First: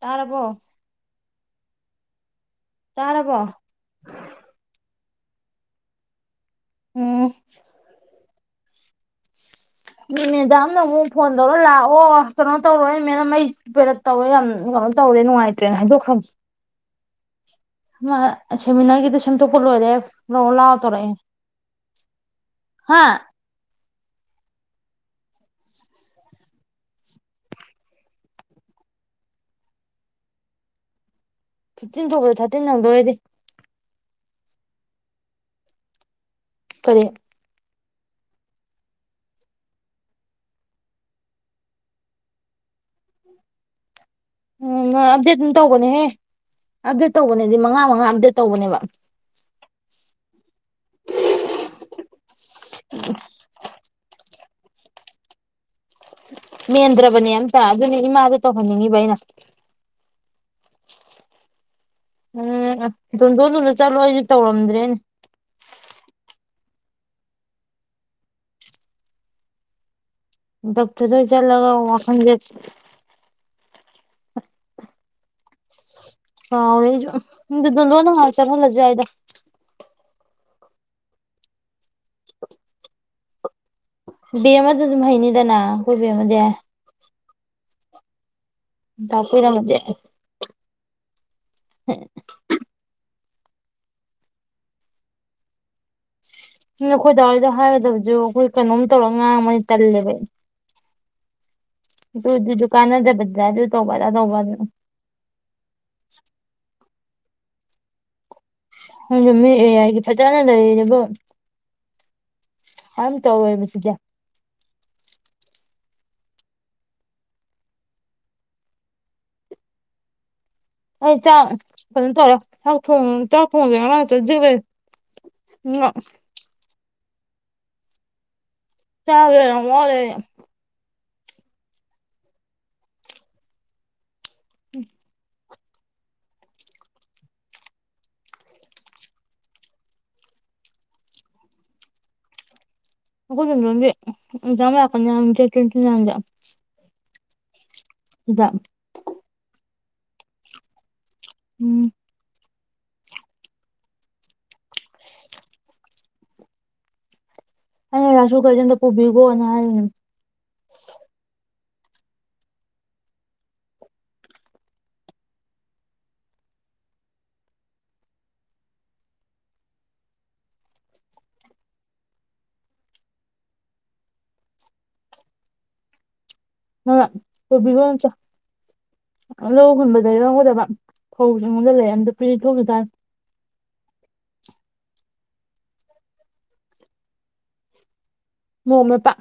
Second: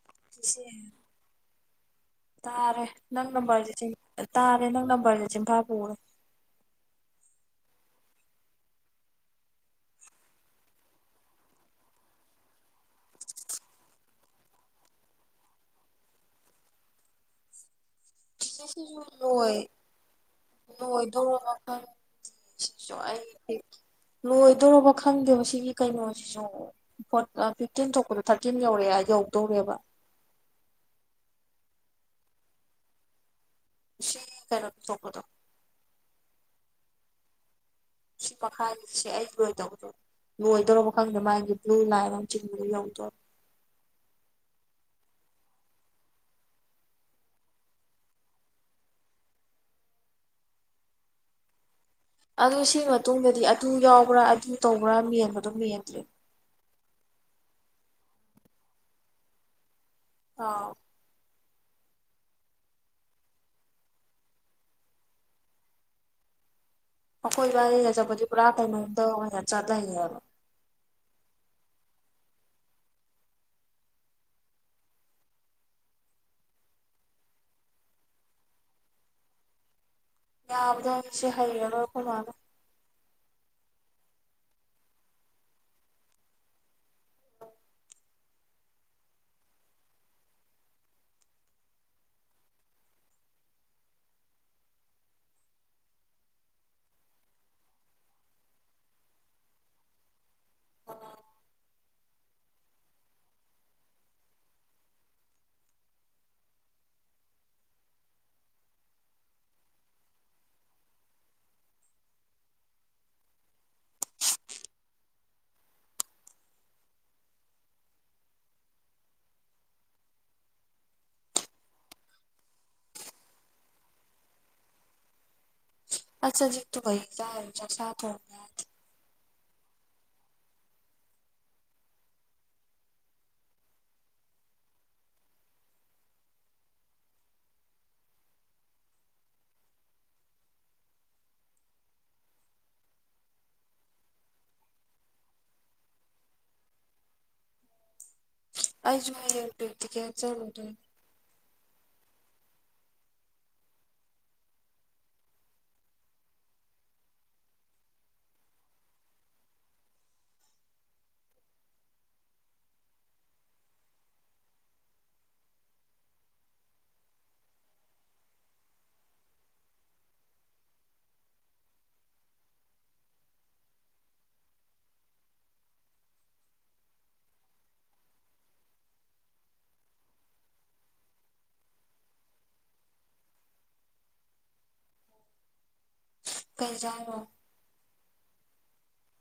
ꯇꯥꯔꯕꯣ ꯆꯤꯆꯦ ꯇꯥꯔꯦ ꯅꯪ ꯇꯥꯔꯕꯣ ꯅꯝꯕꯔꯁꯦ ꯆꯤꯝ ꯇꯥꯔꯦ ꯅꯪ ꯅꯝꯕꯔꯁꯦ ꯆꯤꯟꯐꯥ ꯄꯨꯕꯅꯦ ꯎꯝ [inaudible] ꯃꯤ ꯃꯦꯗꯥꯝꯗ ꯑꯃꯨꯛ ꯐꯣꯟ ꯇꯧꯔ ꯂꯥꯛꯑꯣ ꯀꯩꯅꯣ ꯇꯧꯔꯣꯅꯦ ꯃꯦꯝ ꯑꯩ ꯄꯦꯔꯠ ꯇꯧꯋꯦ ꯌꯥꯝ ꯀꯅꯣ ꯇꯧꯔꯦ ꯅꯨꯡꯉꯥꯏꯇ꯭ꯔꯦꯅ ꯍꯥꯏꯗꯣꯛꯈ꯭ꯔꯕꯅꯦ ꯃꯥ ꯆꯤꯆꯦ ꯁꯤꯁꯨ ꯁꯦꯃꯤꯅꯥꯔꯒꯤꯗꯣ ꯂꯣꯏ ꯁꯦꯝꯝꯇꯣꯛꯄ ꯂꯣꯏꯔꯦ ꯂꯧꯔꯨ ꯂꯥꯛꯑꯣ ꯇꯧꯔꯛꯑꯦ ꯁꯤ ꯍꯥ ꯁ꯭ꯋꯥꯢ ꯇꯦ ꯂꯣꯏꯗꯣꯏꯔꯕ ꯈꯪꯗꯦꯕ ꯁꯤꯒꯤ ꯀꯩꯅꯣꯁꯤꯁꯨ ꯐꯣꯔꯠ ꯑ ꯐꯤꯐꯇꯤꯟ ꯊꯣꯛꯄꯗꯣ ꯊꯥ꯭ꯔꯇꯤꯟ ꯌꯧꯔꯛꯑꯦ ꯍꯥꯏ ꯌꯧꯗꯧꯔꯦꯕ ꯐꯤꯐꯇꯤꯟ ꯊꯣꯛꯕꯗ ꯊꯥ꯭ꯔꯇꯤꯟ ꯅꯪꯗꯣꯏꯔꯦꯗꯤ ꯁꯤ ꯀꯦꯅꯣꯗ ꯊꯣꯛꯄꯗꯣ ꯄꯔꯦ ꯁꯤ ꯃꯈꯥꯒꯤꯁꯦ ꯑꯩ ꯂꯣꯏꯗꯧ ꯂꯣꯏꯗꯣꯔꯕ ꯈꯪꯗꯦ ꯃꯥꯒꯤ ꯕ꯭ꯂꯨ ꯂꯥꯏꯟ ꯑꯃ ꯆꯤꯡꯕꯗꯨ ꯌꯧꯗꯣꯔꯝ ꯎꯝ ꯃꯥ ꯑꯞꯗꯦꯠ ꯑꯗꯨꯝ ꯇꯧꯕꯅꯦꯍꯦ ꯑꯞꯗꯦꯠ ꯇꯧꯕꯅꯦꯗꯤ ꯃꯉꯥ ꯃꯉꯥ ꯑꯞꯗꯦꯠ ꯇꯧꯕꯅꯦꯕ [inaudible] ꯑꯗꯨ ꯁꯤꯒꯤ ꯃꯇꯨꯡꯗꯗꯤ ꯑꯗꯨ ꯌꯥꯎꯕ꯭ꯔꯥ ꯑꯗꯨ ꯇꯧꯕ꯭ꯔꯥ ꯃꯦꯟꯕꯗꯣ ꯃꯦꯟꯗ꯭ꯔꯦ ꯃꯦꯟꯗ꯭ꯔꯕꯅꯦ ꯑꯝꯇ ꯑꯗꯨꯅꯤ ꯏꯃꯥꯗ ꯇꯧꯍꯟꯅꯤꯡꯉꯤꯕ ꯑꯩꯅ ꯑꯥꯎ ꯎꯝ ꯗꯣꯟ ꯗꯣꯟꯗꯨꯗ ꯆꯠꯂꯣ ꯑꯩꯁꯨ ꯇꯧꯔꯝꯗ꯭ꯔꯦꯅꯦ ꯑꯩꯈꯣꯏꯕꯅꯤ ꯆꯠꯄꯗꯤ ꯄꯨꯔꯥ ꯀꯩꯅꯣꯝ ꯇꯧꯔꯒꯅꯦ ꯆꯠꯇꯣꯢꯅꯦꯕ ꯗꯣꯛꯇꯔꯗ ꯑꯣꯏꯟ ꯆꯠꯂꯒ ꯋꯥꯈꯜꯁꯦ ꯀꯥꯎꯔꯦ ꯑꯩꯁꯨ ꯑꯗꯨ ꯗꯣꯟꯗꯣꯟ ꯗꯣ ꯉꯍꯥꯛ ꯆꯪꯍꯜꯂꯁꯨ ꯌꯥꯏꯗ ꯌꯥꯕꯗꯣ ꯁꯤ ꯍꯩꯔꯔꯣꯏ ꯑꯈꯣꯏ ꯃꯥꯅꯥ ꯕꯦꯝꯃ ꯗꯗꯨꯝ ꯍꯩꯅꯤꯗꯅ ꯑꯩꯈꯣꯏ ꯕꯦꯝꯃꯗꯤ ꯇꯥꯛꯄꯤꯔꯝꯗꯦ ꯍ ꯎꯝ ꯑꯩꯈꯣꯏ ꯗꯥ ꯍꯣꯏꯗ ꯍꯥꯏꯒꯗꯕꯁꯨ ꯑꯩꯈꯣꯏ ꯀꯩꯅꯣꯝ ꯇꯧꯔꯒ ꯉꯥꯡꯕꯅꯤꯅ ꯇꯜꯂꯦꯕ ꯑꯩ ꯑꯗꯨ ꯗꯨ ꯀꯥꯟꯅꯗꯕꯗ ꯗꯨ ꯇꯧꯕ ꯑꯗꯥ ꯇꯧꯕꯅꯥ [inaudible] ꯅꯣꯏꯁꯨ ꯃꯤ ꯑꯦ ꯌꯥꯏꯒꯤ ꯐꯖꯥꯅ ꯂꯩꯔꯦꯕꯨ ꯑꯝ ꯇꯧꯔꯣꯏꯕ ꯁꯤꯗꯤ ꯑꯩ ꯆꯥꯛ ꯀꯩꯅꯣ ꯇꯧꯋꯦ ꯆꯥꯛ ꯊꯣꯡ-ꯆꯥꯛ ꯊꯣꯡꯗꯦ ꯉꯔꯥꯡ ꯆꯖꯤꯛ ꯂꯩ ꯃꯦ ꯗꯨꯒꯩ ꯆꯥꯔ ꯆꯥꯛ ꯆꯥ ꯊꯣꯡ ꯌꯥꯗ ꯅꯪꯁꯨ ꯌꯥꯝ ꯃꯣꯠꯂꯤꯅꯦ ꯎꯝ ꯑꯩꯈꯣꯏ ꯗꯣꯝꯗꯣꯟꯕꯤ ꯑꯛꯖꯥꯝ ꯂꯥꯛꯀꯅꯤ ꯍꯥꯏꯕꯅꯤ ꯗꯦꯠ ꯇ꯭ꯋꯦꯟꯇꯤ ꯅꯥꯏꯟꯗ ꯍꯤꯗꯥꯛ ꯑꯩꯁꯨ ꯍꯌꯦꯡ ꯄ꯭ꯔꯦꯛꯇꯤꯀꯦꯜ ꯆꯠꯂꯨꯗꯨꯏꯅꯤ ꯎꯝ ꯑꯩꯅ ꯔꯥꯁꯁꯨ ꯀꯩꯁꯨ ꯑꯝꯇ ꯄꯨꯕꯤꯒꯣꯅ ꯍꯥꯏꯕꯅꯦ ꯑ ꯄꯨꯕꯤꯒꯣ ꯅꯠꯇꯦ ꯍ ꯂꯧ ꯍꯨꯟꯕꯗꯩ ꯂꯧꯒꯗꯕ ꯐꯧ ꯍꯤꯡꯕꯖꯂꯛꯑꯦ ꯑꯃꯇ ꯄꯤꯊꯣꯛꯈꯤꯇꯥꯔꯦ [inaudible] ꯀꯩ ꯏꯖꯥꯡꯅꯣ ꯃꯣꯛ ꯃꯦꯠꯄ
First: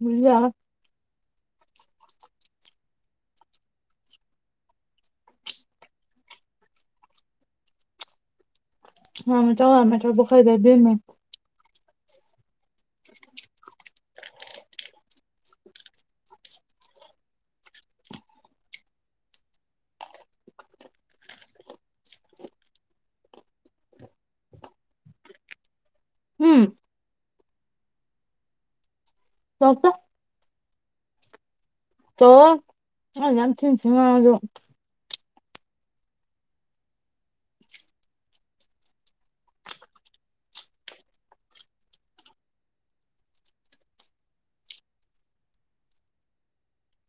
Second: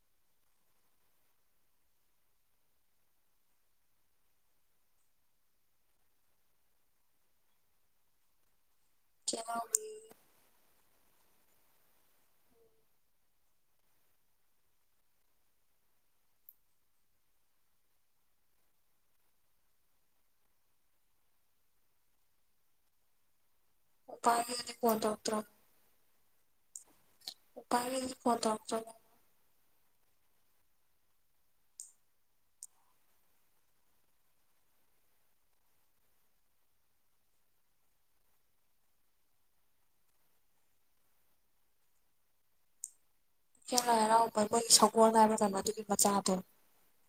ꯕꯨꯖꯤꯌꯥꯒ ꯃꯣꯛ ꯃꯦꯠ ꯆꯥꯎ ꯌꯥꯝ ꯄꯦꯇ꯭ꯔꯣꯟ ꯄꯣꯈꯥꯢꯒꯩ ꯕꯦꯝꯃ [inaudible] ꯄꯥꯗꯨꯗꯤ ꯐꯣꯟ ꯇꯧꯔꯛꯇ꯭ꯔꯣ ꯄꯥꯔꯤꯗꯤ ꯐꯣꯟ ꯇꯧꯔꯛꯇ꯭ꯔꯕꯣ ꯇꯧꯔꯛꯇꯦ ꯇꯧꯔꯛꯑꯣꯏ ꯑꯩꯅ ꯑꯗꯥꯝ ꯊꯤꯅ ꯊꯤꯅ ꯉꯥꯡꯉꯖꯨ ꯆꯦꯡ ꯂꯥꯏ ꯍꯔꯥꯎꯕ ꯑꯩꯈꯣꯏꯒꯤ ꯁꯒꯣꯜ ꯍꯥꯏꯕ꯭꯭ꯔꯥ ꯀꯩꯅꯣ ꯑꯗꯨꯒꯤ ꯃꯆꯥꯗꯣ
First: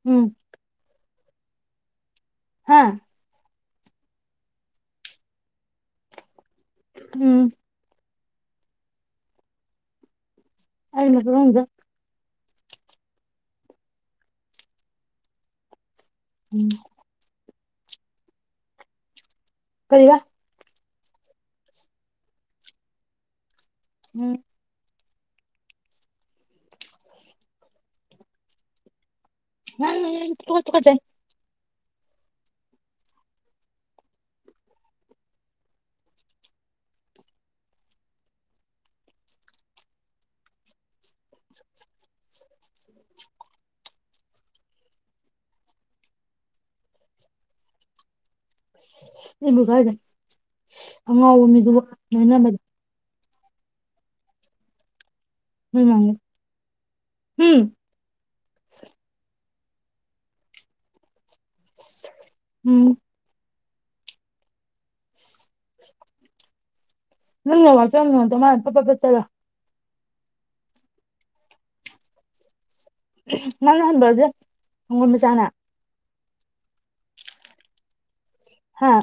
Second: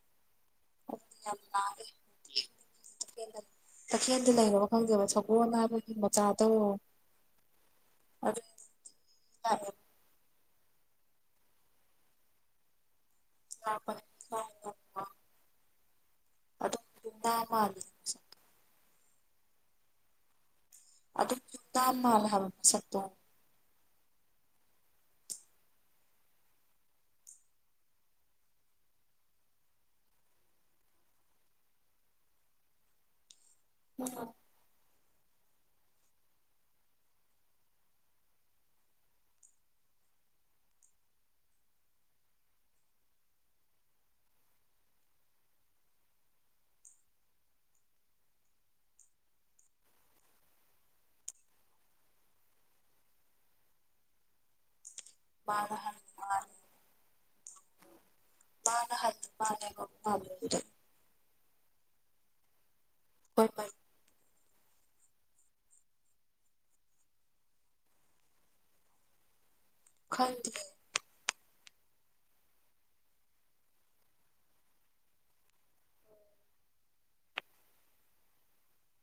ꯍꯨꯝ ꯀꯨꯛꯇꯤ ꯌꯥꯝ ꯂꯥꯎꯋꯦ ꯇꯦ ꯍꯥ ꯇꯈꯦꯜꯗ ꯂꯩꯔꯕ ꯈꯪꯗꯦꯕ ꯁꯒꯣꯜ ꯍꯥꯏꯕꯒꯤ ꯃꯆꯥꯗꯧ ꯎꯝ ꯑꯗꯨ [unintelligible] ꯑꯩ ꯃꯗꯨ ꯈꯪꯗꯦ ꯂꯥꯛꯄꯅꯦ [unintelligible] ꯎꯝ ꯑꯗꯨ ꯄꯤꯇꯥ ꯃꯥꯜꯂꯦ ꯀꯩꯕ ꯑꯗꯨꯛ ꯇꯥ ꯃꯥꯜꯂꯦ ꯍꯥꯏꯕ ꯃꯤꯁꯛꯇꯣ ꯍꯨꯝ ꯅꯪꯅꯦ ꯑꯩꯅ ꯇꯨꯀꯠ-ꯇꯨꯀꯠꯆꯩ [unintelligible] ꯏꯕꯨ ꯏꯀꯥꯏꯗꯦ ꯑꯉꯥꯎꯕ ꯃꯤꯗꯨꯒ ꯂꯣꯏꯅꯕꯗꯤ ꯃꯥꯅ ꯍꯟꯃꯥꯜꯂꯤ ꯍꯨꯝ ꯃꯥꯅ ꯍꯟ ꯃꯥꯜꯂꯦꯕ ꯃꯥꯟꯕꯕꯨꯗꯤ ꯍꯨꯝ [unintelligible] ꯅꯪꯅ ꯋꯥꯖꯕꯅꯦ ꯑꯗꯣ ꯃꯥꯥꯅ ꯐꯠ ꯐꯠ ꯇꯠꯆꯔ ꯈꯪꯗꯤꯌꯦ ꯅꯪꯅ ꯍꯟꯕ꯭ꯔꯗꯤ ꯁꯡꯒꯣꯟ ꯃꯆꯥꯅ ꯍꯥꯥ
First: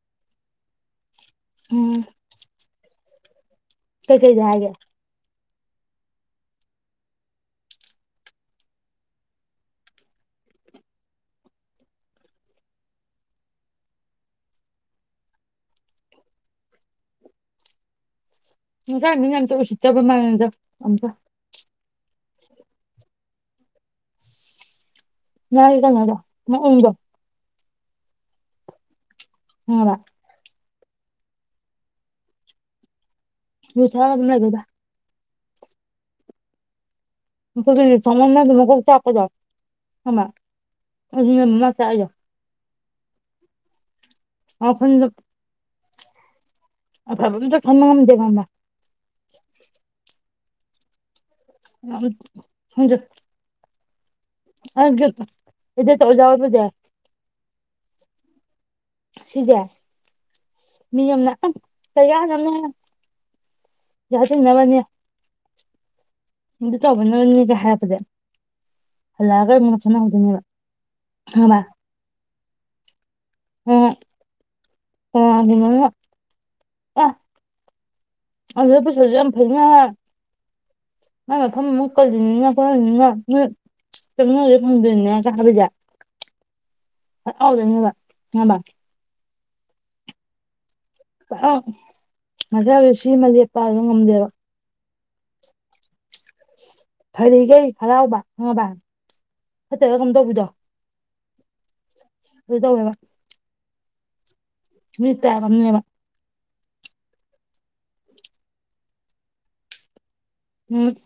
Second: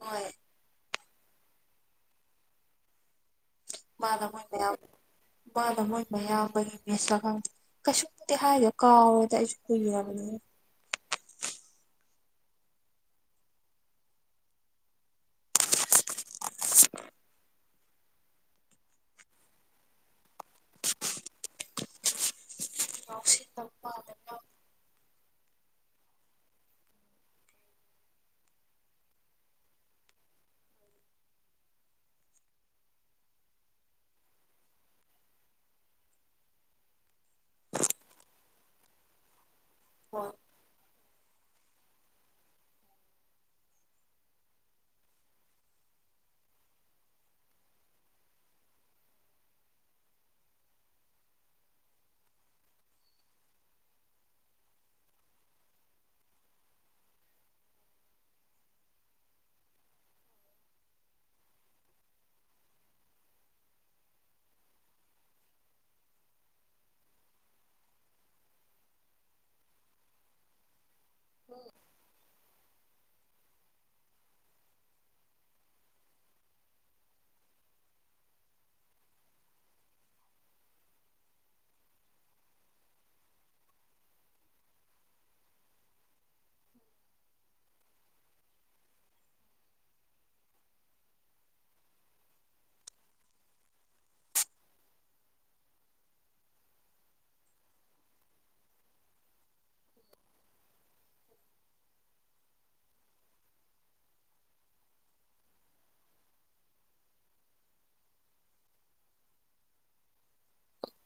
ꯍꯣꯏ ꯎꯝ ꯃꯥꯅ ꯀꯩꯀꯩꯗ ꯃꯣꯏ ꯍꯥꯏꯒꯦ ꯃꯌꯥꯝ ꯃꯥꯅ ꯃꯣꯏ ꯃꯌꯥꯝꯕꯒꯤ ꯃꯤꯁꯂ ꯈꯪꯗꯦ ꯀꯩꯁꯨꯝꯕꯨꯗꯤ ꯍꯥꯏꯗꯣ ꯀꯥꯎꯔꯦꯗ ꯑꯩꯁꯨ ꯀꯨꯏꯔꯕꯅꯤꯅ ꯍꯤꯡꯖꯥꯡꯅꯤꯉꯥꯢ ꯑꯝꯇ ꯎꯁꯤꯠꯇꯕ ꯃꯥꯜꯂꯤꯗ ꯑꯝꯇ ꯉꯥꯎꯁꯤꯟꯅꯕ ꯃꯥꯜꯂꯦ ꯅꯪ ꯃꯒꯤ ꯀꯩꯅꯣꯗꯣ ꯅꯪ ꯏꯔꯣ ꯈꯪꯉꯥꯕ ꯌꯨ ꯇꯛꯑ ꯑꯗꯨꯝ ꯂꯩꯕꯅꯤꯗ ꯃꯀꯣꯛꯇꯣ ꯑꯣꯢꯅ ꯆꯥꯎꯃꯟꯗꯅ ꯃꯀꯣꯛ ꯆꯥꯛꯄꯗꯣ ꯈꯪꯕ ꯑꯗꯨꯅꯦꯕ ꯃꯥ ꯆꯥꯛꯢꯗꯣ ꯑꯥꯎ ꯈꯨꯟꯂꯛ ꯑꯐꯕ ꯑꯝꯇ ꯈꯟꯕ ꯉꯝꯗꯦ ꯈꯪꯕ꯭ꯔꯥ ꯑꯝ ꯈꯪꯗ꯭ꯔꯦ ꯑꯩꯗꯤ ꯑꯗꯨꯗ ꯑꯣꯖꯥ ꯑꯣꯢꯕꯖꯦ ꯁꯤꯖꯦ ꯃꯤ ꯑꯃꯅ ꯎꯝ ꯀꯩ ꯀꯥꯟꯅꯕꯅꯣꯍꯦ ꯄꯩꯁꯥ ꯁꯤꯡꯅꯕꯅꯤ ꯏꯗꯤꯠ ꯇꯧꯕꯅꯅꯤ ꯀꯥꯢ ꯍꯥꯏꯔꯛꯄꯁꯦ ꯍꯜꯂꯛꯑꯒ ꯃꯨ ꯀꯣꯢꯁꯟ ꯍꯪꯗꯣꯢꯅꯦꯕ ꯈꯪꯉꯕ ꯍꯣꯢ ꯌꯥꯗꯦ ꯍꯥꯢꯔꯒ ꯑꯥ ꯑꯗꯨꯗ ꯄꯨꯁꯜꯂꯁꯨ ꯌꯥꯝ ꯐꯩꯅ ꯃꯥꯢ ꯃꯐꯝ ꯑꯃ ꯀꯜꯂꯤꯅꯤꯅꯦ ꯈꯣꯠꯂꯤꯅꯤꯅꯦ ꯅꯣꯏ ꯆꯪꯅꯒꯦ ꯐꯪꯗ꯭ꯔꯤꯅꯦꯒ ꯍꯥꯢꯕꯁꯦ ꯍꯥꯔꯥꯎꯗꯣꯢꯅꯦꯕ ꯈꯪꯉꯕ ꯑꯥꯑꯥ ꯃꯁꯥꯒꯤ ꯁꯤ ꯑꯃ ꯂꯦꯞꯄ ꯍꯥꯢꯗꯣ ꯉꯝꯗꯦꯕ ꯐꯔꯤꯒꯩ ꯍꯔꯥꯎꯕ ꯈꯪꯉꯕ ꯐꯠꯇ꯭ꯔꯥꯒ ꯀꯩꯅꯣ ꯇꯧꯕꯤꯗꯣ ꯑꯗꯨ ꯇꯧꯋꯦꯕ ꯃꯤ ꯇꯥꯢꯞ ꯑꯃꯅꯦꯕ ꯎꯝ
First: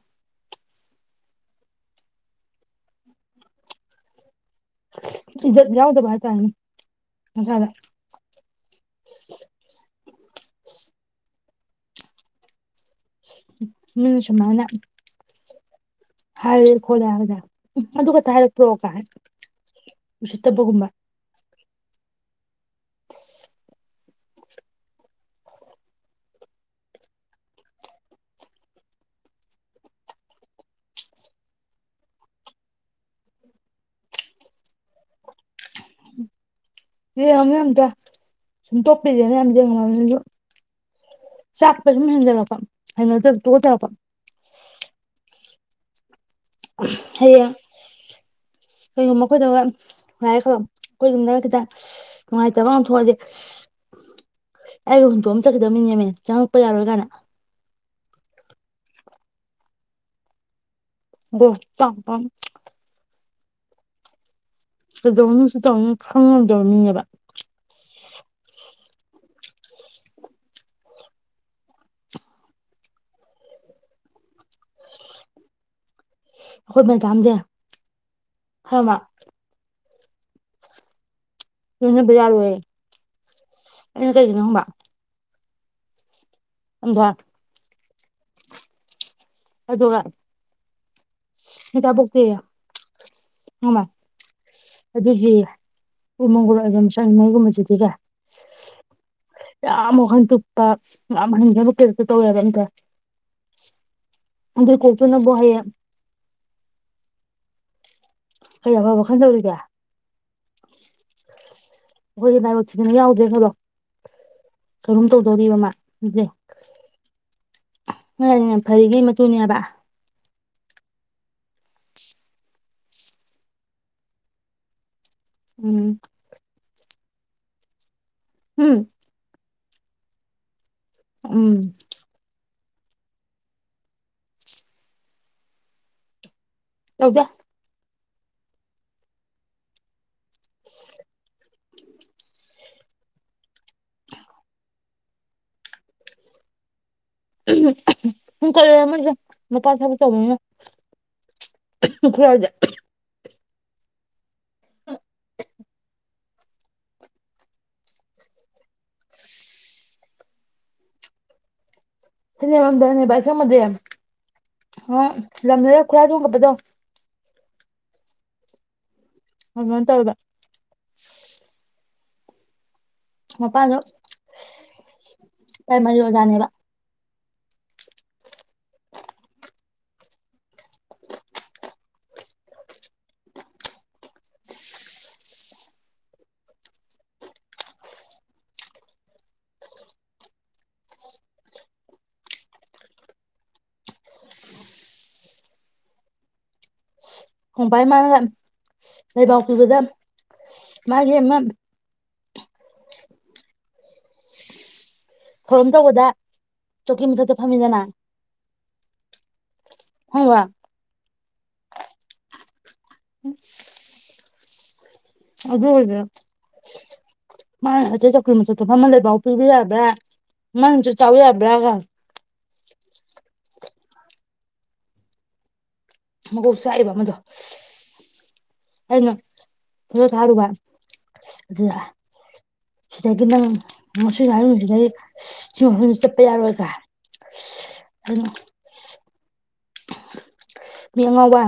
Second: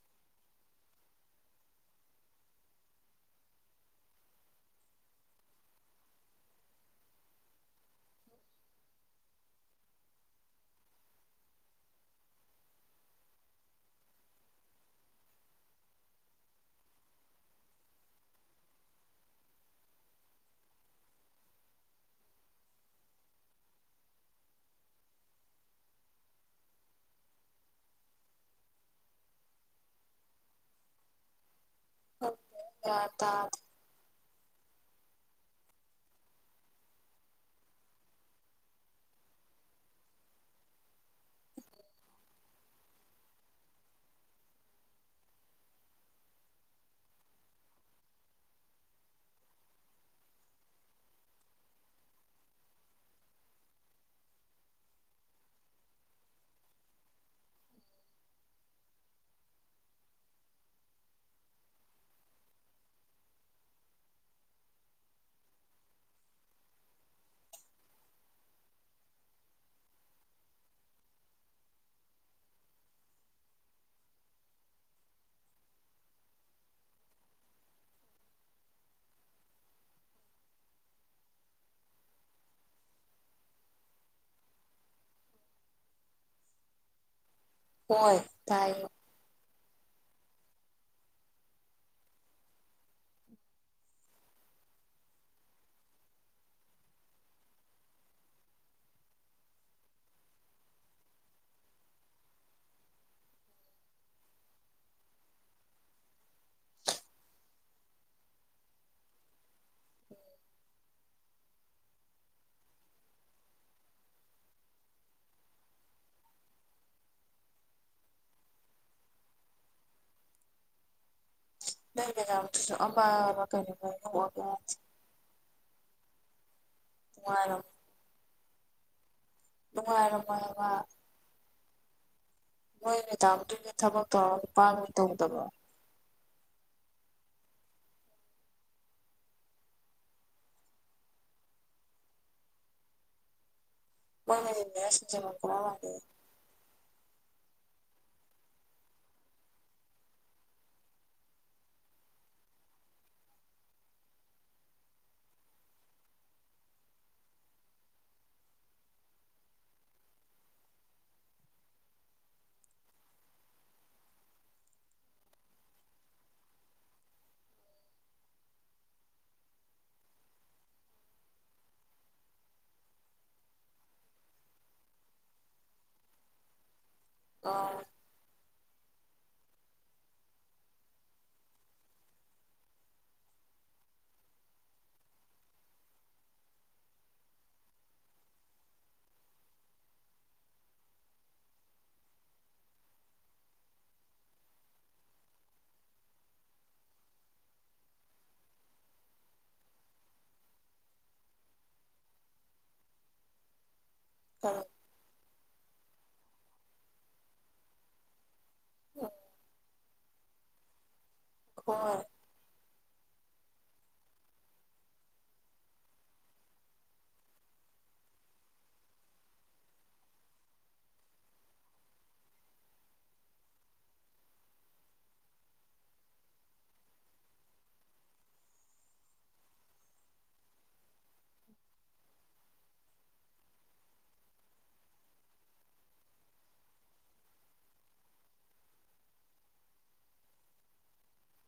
ꯏꯖꯠ ꯌꯥꯎꯗꯕ ꯍꯥꯢꯇꯔꯦꯅꯦ ꯃꯁꯥꯗ ꯃꯤꯅ ꯁꯨꯝꯃꯥꯢꯅ ꯍꯥꯏꯌꯦ ꯈꯣꯠꯂꯦ ꯍꯥꯏꯕꯁꯦ ꯎꯝ ꯑꯗꯨ ꯈꯛꯇ ꯍꯥꯏꯔꯛꯄ꯭ꯔꯣ ꯀꯥꯏ ꯎꯁꯤꯠꯇꯕꯒꯨꯝꯕ ꯑꯛ ꯒ꯭ꯌꯥꯟ ꯇꯥꯗꯦ ꯌꯦꯡꯉꯨꯅꯦ ꯑꯃꯇ ꯁꯨꯝ ꯇꯣꯞꯄꯤꯔꯦꯅ ꯑꯃꯇꯥ ꯌꯦꯡꯉꯨ ꯅꯪꯁꯨ ꯆꯥꯛꯄꯁꯨꯝ ꯍꯦꯟꯖꯜꯂꯛꯄ ꯍꯩꯅꯗꯕ ꯇꯨꯀꯠꯆꯔꯛꯄ ꯍꯝ ꯍꯌꯦꯡ ꯀꯩꯒꯨꯝꯕ ꯑꯩꯈꯣꯏꯗꯒꯥ ꯂꯥꯛꯑꯦ ꯈꯜꯂꯣ ꯑꯈꯣꯢ ꯌꯨꯝꯅꯒ ꯈꯠꯇꯥ ꯅꯨꯡꯉꯥꯏꯇꯕ ꯑꯃ ꯊꯣꯛꯑꯗꯤ ꯑꯩꯒ ꯍꯨꯟꯇꯣꯛ ꯑꯃꯃꯥ ꯆꯠꯈꯤꯗꯧꯕ ꯃꯤꯅꯦꯃꯤ ꯆꯪꯉꯛꯄ ꯌꯥꯔꯣꯏ ꯀꯥꯏꯅ ꯕꯣꯇꯥꯛꯄꯝ ꯀꯩꯗꯧꯅꯤ ꯁꯤꯇꯧꯅꯤ ꯈꯪꯗꯕ ꯃꯤꯅꯦꯕ ꯑꯈꯣꯏ ꯃꯦꯗꯥꯝꯖꯦ ꯈꯪꯉꯕ ꯂꯣꯏꯅꯕ ꯍꯥꯔꯣꯢꯌꯦ ꯑꯩꯅ ꯀꯩꯒꯤꯅꯣ ꯍꯪꯕ ꯑꯝꯖꯥ ꯍꯣꯏ ꯇꯥꯏꯌꯦ ꯑꯗꯨꯒ ꯃꯆꯥ ꯄꯣꯛꯇꯦꯌꯦ ꯑꯃ ꯑꯗꯨꯒꯤ ꯇꯨꯝ ꯍꯧꯒꯠꯂ ꯃꯤꯁꯜ ꯍꯣꯢꯒꯨꯝꯕ ꯁꯤꯇꯤꯖꯦ ꯆꯥ ꯃꯨꯛ ꯍꯟꯗꯣꯛꯄ [unintelligible] ꯑꯗꯨꯢ ꯀꯣꯛꯇꯨꯅꯕꯨ ꯍꯌꯦꯡ ꯀꯩ ꯑꯐꯕ ꯈꯟꯗꯧꯔꯤꯒꯦ ꯍꯣꯏ ꯅꯤ ꯍꯥꯢꯕ ꯊꯤꯟꯅ ꯌꯥꯎꯗ꯭꯭ꯔꯦ ꯍꯣꯢꯔꯣꯡ ꯊꯧꯔꯝ ꯇꯧꯗꯣꯔꯤꯕ ꯃꯥ ꯁꯤꯖ ꯅꯣꯏꯅꯦ ꯐꯔꯤꯒꯩ ꯃꯇꯨꯅꯦꯕ ꯅꯪ ꯃꯗꯥꯝꯁꯤꯁꯨ ꯑꯃ ꯕ ꯀꯩꯅꯣ ꯈꯡꯗꯦ ꯑꯣꯢꯕ ꯌꯥꯢ ꯎꯝ ꯀꯨꯋꯔꯣ ꯎꯝ ꯅꯨꯡꯉꯥꯢꯔꯝꯃꯣꯢ ꯍꯥꯢꯕ ꯎꯝ ꯃꯣꯏ ꯃꯦꯗꯥꯝꯗꯨꯒꯤ ꯊꯕꯛ ꯇꯧꯔ ꯅꯨ ꯄꯥꯗꯨꯅ ꯇꯧꯗꯕ꯭ꯔꯣ ꯇꯧꯗꯦ ꯃꯣꯏ ꯃꯤꯂꯤꯅꯦꯌ꯭ꯔ ꯁꯤꯡꯖꯦ [unintelligible] ꯄꯨꯡ ꯀꯣꯂꯦ ꯑꯃꯁꯦ ꯃꯄꯥ ꯊꯕꯛ ꯇꯧꯕꯅꯤꯅ ꯂꯣꯛ ꯈꯨ ꯌꯥꯗꯦ ꯊꯅꯦꯕꯝ ꯗꯅꯦꯕ ꯑꯁꯪꯕꯗꯤ ꯍꯣꯢ ꯂꯝꯗ ꯂꯥ ꯈꯨꯠꯂꯥꯏ ꯒꯨꯝꯕꯄꯗꯣ ꯅꯣꯕ ꯇꯩꯔꯦꯕ ꯃꯄꯥꯗꯣ ꯄ꯭ꯔꯥꯝꯃꯔꯤ ꯑꯣꯥꯖꯥꯅꯦꯕ ꯑ ꯈꯣꯡꯕꯥꯏ ꯃꯥꯅ ꯂꯩꯕꯥꯎ ꯄꯤꯕꯗ ꯃꯥꯒꯤ ꯑꯃ ꯑ ꯊꯧꯔꯣꯝ ꯇꯧꯕꯗ ꯆꯣꯀꯤ ꯃꯊꯛꯇ ꯐꯝꯃꯤꯗꯅ ꯑ ꯍꯩ ꯋꯥ ꯍꯣꯏ [unintelligible] ꯑꯗꯣ ꯑꯣꯢꯗꯣꯢꯔ ꯃꯥꯅ ꯍꯖꯤꯛ ꯆꯧꯀꯤ ꯃꯊꯛꯇ ꯐꯝꯃ ꯂꯩꯕꯥꯎ ꯄꯤꯕꯤ ꯌꯥꯕ꯭ꯔꯥ ꯃ ꯍꯖꯤꯛ ꯆꯥꯕ ꯌꯥꯕ꯭ꯔꯒ ꯃꯒꯣꯛ ꯆꯥꯛꯏꯕ ꯑꯃꯗꯣ ꯑꯩꯅ ꯕꯤꯗꯤꯑꯣ ꯊꯒꯤꯕ ꯑꯗꯨꯗꯣ ꯁꯤꯗꯒꯤ ꯅꯪ ꯃꯁꯤꯒ ꯍꯥꯏꯔꯨꯗꯤ ꯅꯦ ꯑꯩ ꯁꯤ ꯃꯐꯝꯁꯦ ꯆꯠꯄ ꯌꯥꯔꯣꯏꯀ ꯑꯗ ꯃꯤ ꯑꯉꯥꯎꯕ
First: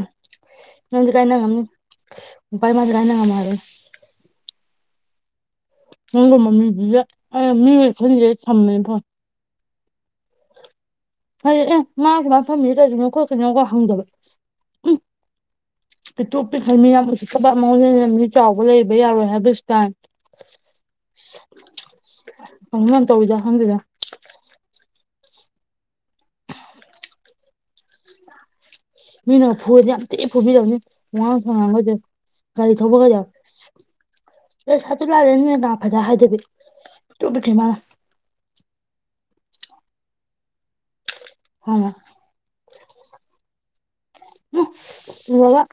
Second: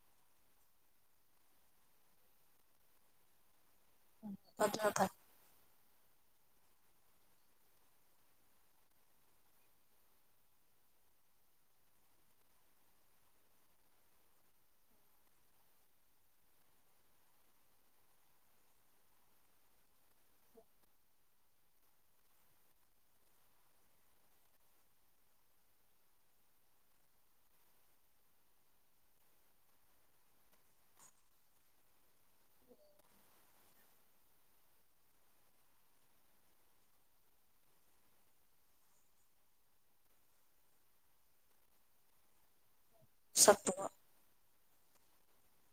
ꯅꯪꯁꯨ ꯀꯥꯏꯅ ꯉꯝꯅꯤ ꯅꯨꯄꯥ ꯃꯗꯤ ꯀꯥꯏꯅ ꯉꯝꯃꯣꯢ ꯍꯥꯢꯕ ꯑꯩꯅ ꯑꯗꯨꯅ ꯐꯩ ꯅꯪꯒꯨꯝꯕ ꯃꯤꯗꯤꯅꯦ ꯑꯩꯅ ꯃꯤ ꯑꯣꯢ ꯈꯟꯗꯦ ꯍ ꯊꯝꯃꯦ ꯐꯣꯟ ꯐꯩꯌꯦ ꯑꯦ ꯃꯥ ꯁꯃꯥꯢ ꯐꯝꯃꯤꯖꯦ ꯀꯩꯒꯤꯅꯣ ꯈꯣꯠꯀꯅꯣ ꯀ ꯍꯪꯗꯕ ꯎꯝ ꯄꯤꯛꯇꯨ꯭ꯔꯛ ꯄꯤꯛꯈꯩ ꯃꯤ ꯌꯥꯝ ꯎꯁꯤꯠꯇꯕ ꯑꯃꯒ ꯉꯝꯃꯤ ꯀꯥꯎꯕ ꯂꯩꯕ ꯌꯥꯔꯣꯏ ꯍꯥꯏꯕꯁ꯭ꯇꯥꯏꯟ [inaudible] ꯀꯩꯅꯣꯝ ꯇꯧꯏꯗ ꯈꯪꯗꯦꯗ ꯃꯤꯅ ꯐꯨꯨꯔꯗꯤ ꯌꯥꯝ ꯊꯤ ꯐꯨꯕꯤꯔꯛꯅꯤ ꯋꯥꯉꯥꯡ ꯁꯉꯥꯡꯒꯁꯦ ꯒꯥꯔꯤ ꯊꯕꯒ ꯌꯥꯢ ꯑ ꯁꯥꯇꯨ ꯂꯥꯛꯂꯦ ꯃꯦꯗꯥꯝ ꯐꯖ ꯍꯥꯏꯗꯨꯗꯤ ꯄꯤꯛꯇꯨ ꯄꯤꯛꯈꯩ ꯃꯥꯅ ꯍꯥꯅ ꯁꯛꯇꯨꯒ ꯎꯝ ꯆꯨꯝꯃꯕꯥ